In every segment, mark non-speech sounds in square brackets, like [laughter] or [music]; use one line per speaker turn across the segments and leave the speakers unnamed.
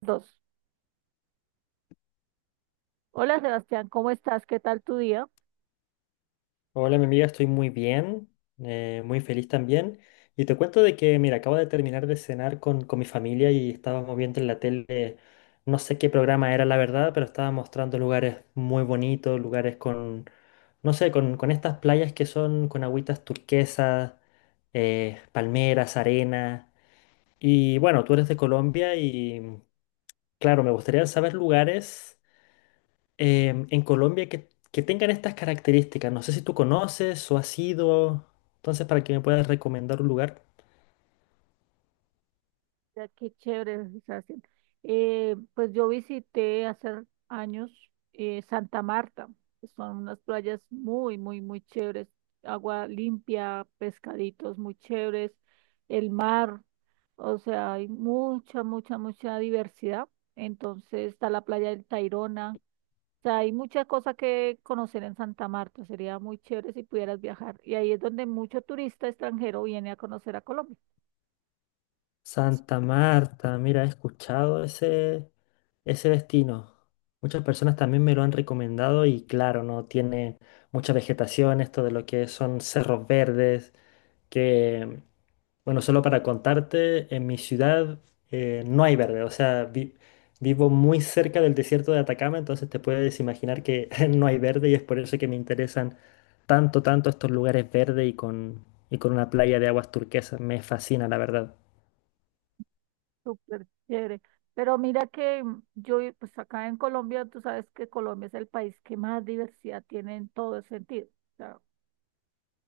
Dos. Hola, Sebastián, ¿cómo estás? ¿Qué tal tu día?
Hola, mi amiga, estoy muy bien, muy feliz también. Y te cuento de que, mira, acabo de terminar de cenar con mi familia y estábamos viendo en la tele, no sé qué programa era la verdad, pero estaba mostrando lugares muy bonitos, lugares con, no sé, con estas playas que son con agüitas turquesas, palmeras, arena. Y bueno, tú eres de Colombia y, claro, me gustaría saber lugares en Colombia que tengan estas características. No sé si tú conoces o has ido. Entonces, para que me puedas recomendar un lugar.
Ya, qué chévere, Sebastián. Pues yo visité hace años Santa Marta. Son unas playas muy chéveres. Agua limpia, pescaditos muy chéveres, el mar. O sea, hay mucha diversidad. Entonces está la playa del Tayrona, sea, hay muchas cosas que conocer en Santa Marta. Sería muy chévere si pudieras viajar. Y ahí es donde mucho turista extranjero viene a conocer a Colombia.
Santa Marta, mira, he escuchado ese destino. Muchas personas también me lo han recomendado y claro, no tiene mucha vegetación, esto de lo que son cerros verdes, que, bueno, solo para contarte, en mi ciudad no hay verde, o sea, vivo muy cerca del desierto de Atacama, entonces te puedes imaginar que [laughs] no hay verde y es por eso que me interesan tanto, tanto estos lugares verdes y con una playa de aguas turquesas. Me fascina, la verdad.
Súper chévere. Pero mira que pues acá en Colombia, tú sabes que Colombia es el país que más diversidad tiene en todo sentido.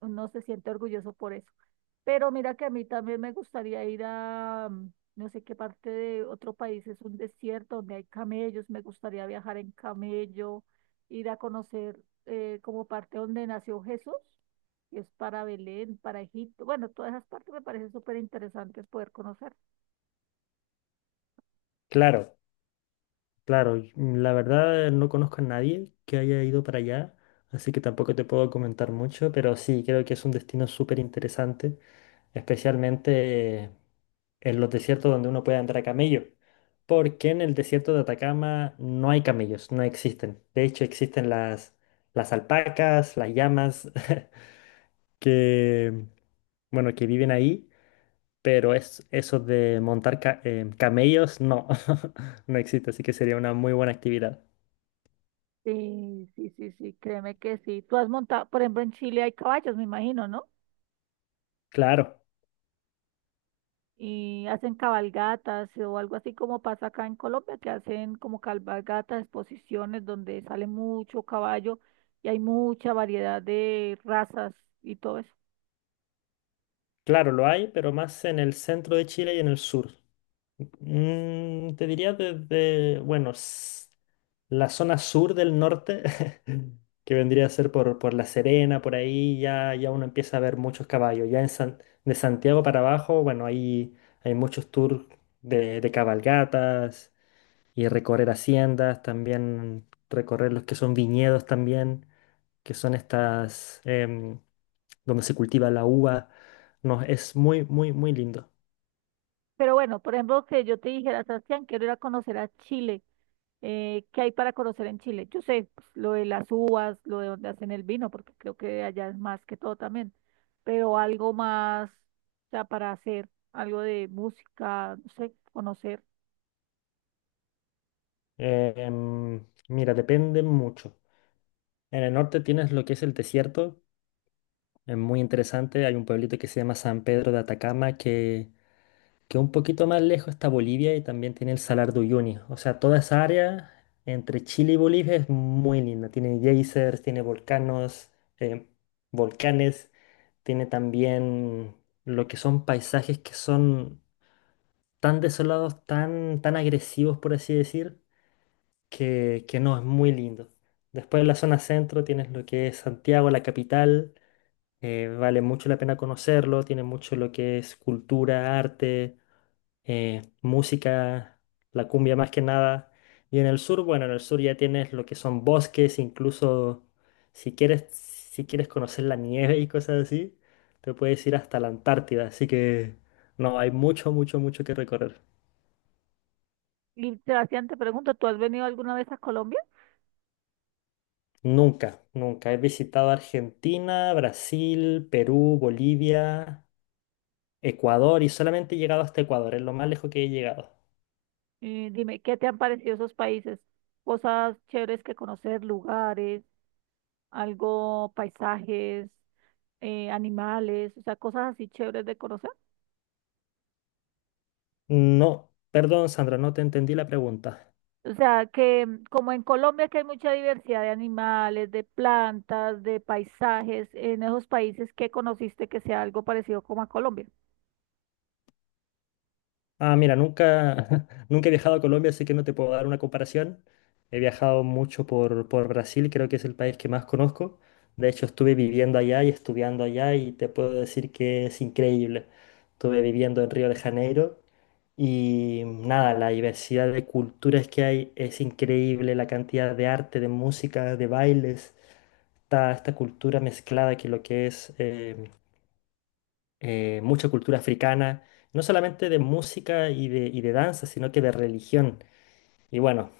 No se siente orgulloso por eso. Pero mira que a mí también me gustaría ir a no sé qué parte de otro país, es un desierto donde hay camellos, me gustaría viajar en camello, ir a conocer como parte donde nació Jesús, que es para Belén, para Egipto. Bueno, todas esas partes me parecen súper interesantes poder conocer.
Claro. Claro, y, la verdad no conozco a nadie que haya ido para allá, así que tampoco te puedo comentar mucho, pero sí, creo que es un destino súper interesante, especialmente en los desiertos donde uno puede andar a camello, porque en el desierto de Atacama no hay camellos, no existen. De hecho, existen las alpacas, las llamas, [laughs] que, bueno, que viven ahí, pero es eso de montar camellos, no, [laughs] no existe, así que sería una muy buena actividad.
Sí, sí, sí, sí, créeme que sí. Tú has montado, por ejemplo, en Chile hay caballos, me imagino, ¿no?
Claro,
Y hacen cabalgatas, o algo así como pasa acá en Colombia, que hacen como cabalgatas, exposiciones donde sale mucho caballo y hay mucha variedad de razas y todo eso.
claro, lo hay, pero más en el centro de Chile y en el sur. Te diría desde, bueno, la zona sur del norte, [laughs] que vendría a ser por La Serena, por ahí ya, ya uno empieza a ver muchos caballos. Ya en de Santiago para abajo, bueno, ahí hay muchos tours de cabalgatas y recorrer haciendas, también recorrer los que son viñedos también, que son estas... em, donde se cultiva la uva. No, es muy, muy, muy lindo.
Pero bueno, por ejemplo, que yo te dijera: Sebastián, quiero ir a conocer a Chile. ¿Qué hay para conocer en Chile? Yo sé, pues, lo de las uvas, lo de donde hacen el vino, porque creo que allá es más que todo también, pero algo más, o sea, para hacer algo de música, no sé, conocer.
Mira, depende mucho. En el norte tienes lo que es el desierto, es muy interesante. Hay un pueblito que se llama San Pedro de Atacama, que un poquito más lejos está Bolivia y también tiene el Salar de Uyuni. O sea, toda esa área entre Chile y Bolivia es muy linda. Tiene geysers, tiene volcanos, em, volcanes, tiene también lo que son paisajes que son tan desolados, tan, tan agresivos, por así decir, que no, es muy lindo. Después en la zona centro tienes lo que es Santiago, la capital, vale mucho la pena conocerlo, tiene mucho lo que es cultura, arte, música, la cumbia más que nada. Y en el sur, bueno, en el sur ya tienes lo que son bosques, incluso si quieres, si quieres conocer la nieve y cosas así, te puedes ir hasta la Antártida, así que no, hay mucho, mucho, mucho que recorrer.
Y Sebastián, te pregunto, ¿tú has venido alguna vez a Colombia?
Nunca, nunca. He visitado Argentina, Brasil, Perú, Bolivia, Ecuador y solamente he llegado hasta Ecuador, es lo más lejos que he llegado.
Y dime, ¿qué te han parecido esos países? Cosas chéveres que conocer, lugares, algo, paisajes, animales, o sea, cosas así chéveres de conocer.
No, perdón, Sandra, no te entendí la pregunta.
O sea, que mm, como en Colombia que hay mucha diversidad de animales, de plantas, de paisajes, en esos países, ¿qué conociste que sea algo parecido como a Colombia?
Ah, mira, nunca, [laughs] nunca he viajado a Colombia, así que no te puedo dar una comparación. He viajado mucho por Brasil, creo que es el país que más conozco. De hecho, estuve viviendo allá y estudiando allá y te puedo decir que es increíble. Estuve viviendo en Río de Janeiro y nada, la diversidad de culturas que hay es increíble, la cantidad de arte, de música, de bailes, está esta cultura mezclada que lo que es mucha cultura africana, no solamente de música y de danza, sino que de religión. Y bueno,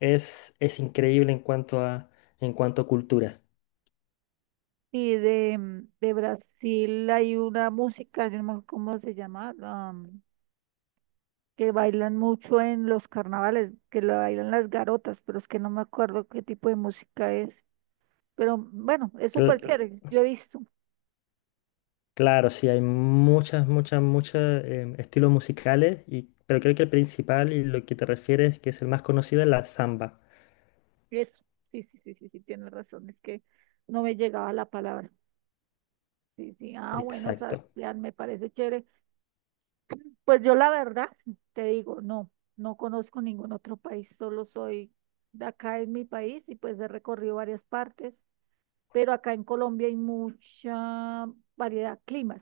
es increíble en cuanto a cultura.
Y de, mm, de Brasil hay una música, yo no me acuerdo cómo se llama, ah, que bailan mucho en los carnavales, que la bailan las garotas, pero es que no me acuerdo qué tipo de música es. Pero bueno, es súper Yo-
Cl-
chévere, yo he visto.
claro, sí, hay muchas, muchas, muchos estilos musicales, y, pero creo que el principal y lo que te refieres, que es el más conocido, es la samba.
Eso, sí, sí, sí, sí, sí, tienes razón, es que no me llegaba la palabra. Sí, sí, ah, bueno,
Exacto.
Sebastián, me parece chévere. Pues yo la verdad, te digo, no, no conozco ningún otro país, solo soy de acá en mi país y pues he recorrido varias partes. Pero acá en Colombia hay mucha variedad de climas.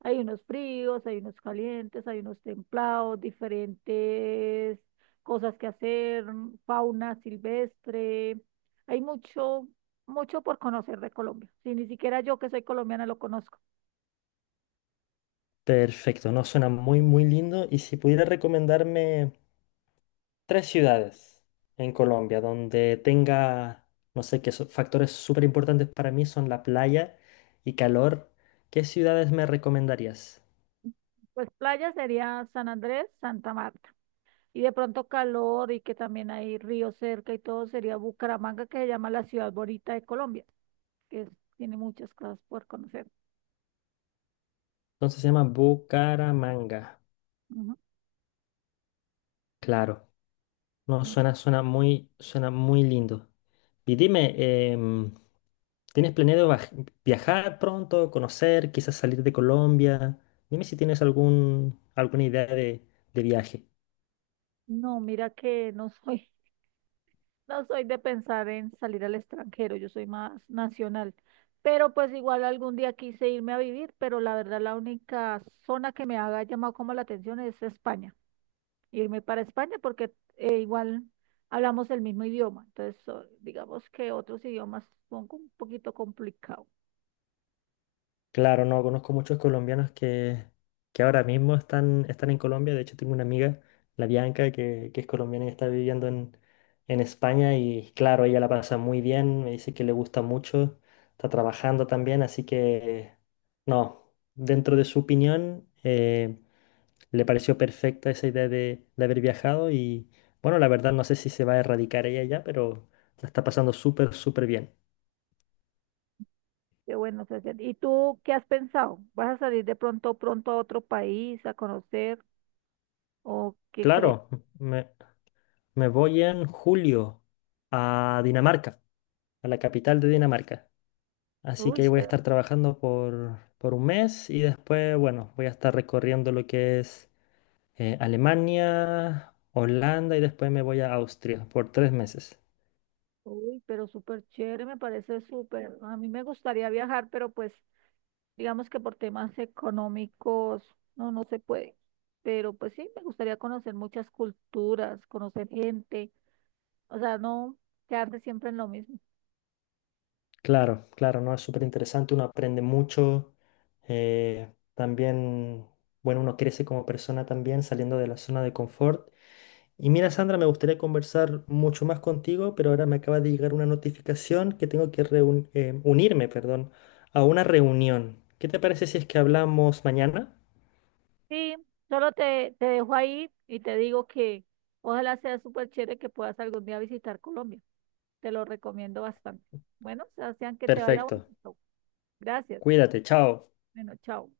Hay unos fríos, hay unos calientes, hay unos templados, diferentes cosas que hacer, fauna silvestre. Hay mucho por conocer de Colombia. Si ni siquiera yo que soy colombiana lo conozco.
Perfecto, no suena muy, muy lindo. Y si pudiera recomendarme tres ciudades en Colombia donde tenga, no sé, qué factores súper importantes para mí son la playa y calor. ¿Qué ciudades me recomendarías?
Pues playa sería San Andrés, Santa Marta. Y de pronto calor y que también hay río cerca y todo sería Bucaramanga, que se llama la ciudad bonita de Colombia, que es- tiene muchas cosas por conocer.
Entonces se llama Bucaramanga.
Ujú.
Claro, no, suena, suena muy lindo. Y dime, em, ¿tienes planeado viajar pronto, conocer, quizás salir de Colombia? Dime si tienes algún, alguna idea de viaje.
No, mira que no soy, [laughs] no soy de pensar en salir al extranjero, yo soy más nacional. Pero pues igual algún día quise irme a vivir, pero la verdad la única zona que me haga llamado como la atención es España. Irme para España porque igual hablamos el mismo idioma. Entonces, so- digamos que otros idiomas son como un poquito complicados.
Claro, no, conozco muchos colombianos que ahora mismo están, están en Colombia. De hecho, tengo una amiga, la Bianca, que es colombiana y está viviendo en España. Y claro, ella la pasa muy bien, me dice que le gusta mucho, está trabajando también. Así que, no, dentro de su opinión, le pareció perfecta esa idea de haber viajado. Y bueno, la verdad, no sé si se va a erradicar ella ya, pero la está pasando súper, súper bien.
Pero bueno, Sebastián, ¿y tú qué has pensado? ¿Vas a salir de pronto pronto a otro país a conocer o qué crees?
Claro, me voy en julio a Dinamarca, a la capital de Dinamarca. Así que ahí
Uy.
voy a estar trabajando por un mes y después, bueno, voy a estar recorriendo lo que es Alemania, Holanda y después me voy a Austria por 3 meses.
Uy, pero súper chévere, me parece súper. A mí me gustaría viajar, pero pues digamos que por temas económicos no, no se puede. Pero pues sí, me gustaría conocer muchas culturas, conocer gente, o sea, no quedarse siempre en lo mismo.
Claro, claro, ¿no? Es súper interesante, uno aprende mucho. eh, también, bueno, uno crece como persona también saliendo de la zona de confort. Y mira, Sandra, me gustaría conversar mucho más contigo, pero ahora me acaba de llegar una notificación que tengo que unirme, perdón, a una reunión. ¿Qué te parece si es que hablamos mañana?
Sí, solo te, te dejo ahí y te digo que ojalá sea súper chévere que puedas algún día visitar Colombia. Te lo recomiendo bastante. Bueno, Sebastián, que te vaya
Perfecto.
bonito. Gracias.
Cuídate, chao.
Bueno, chao.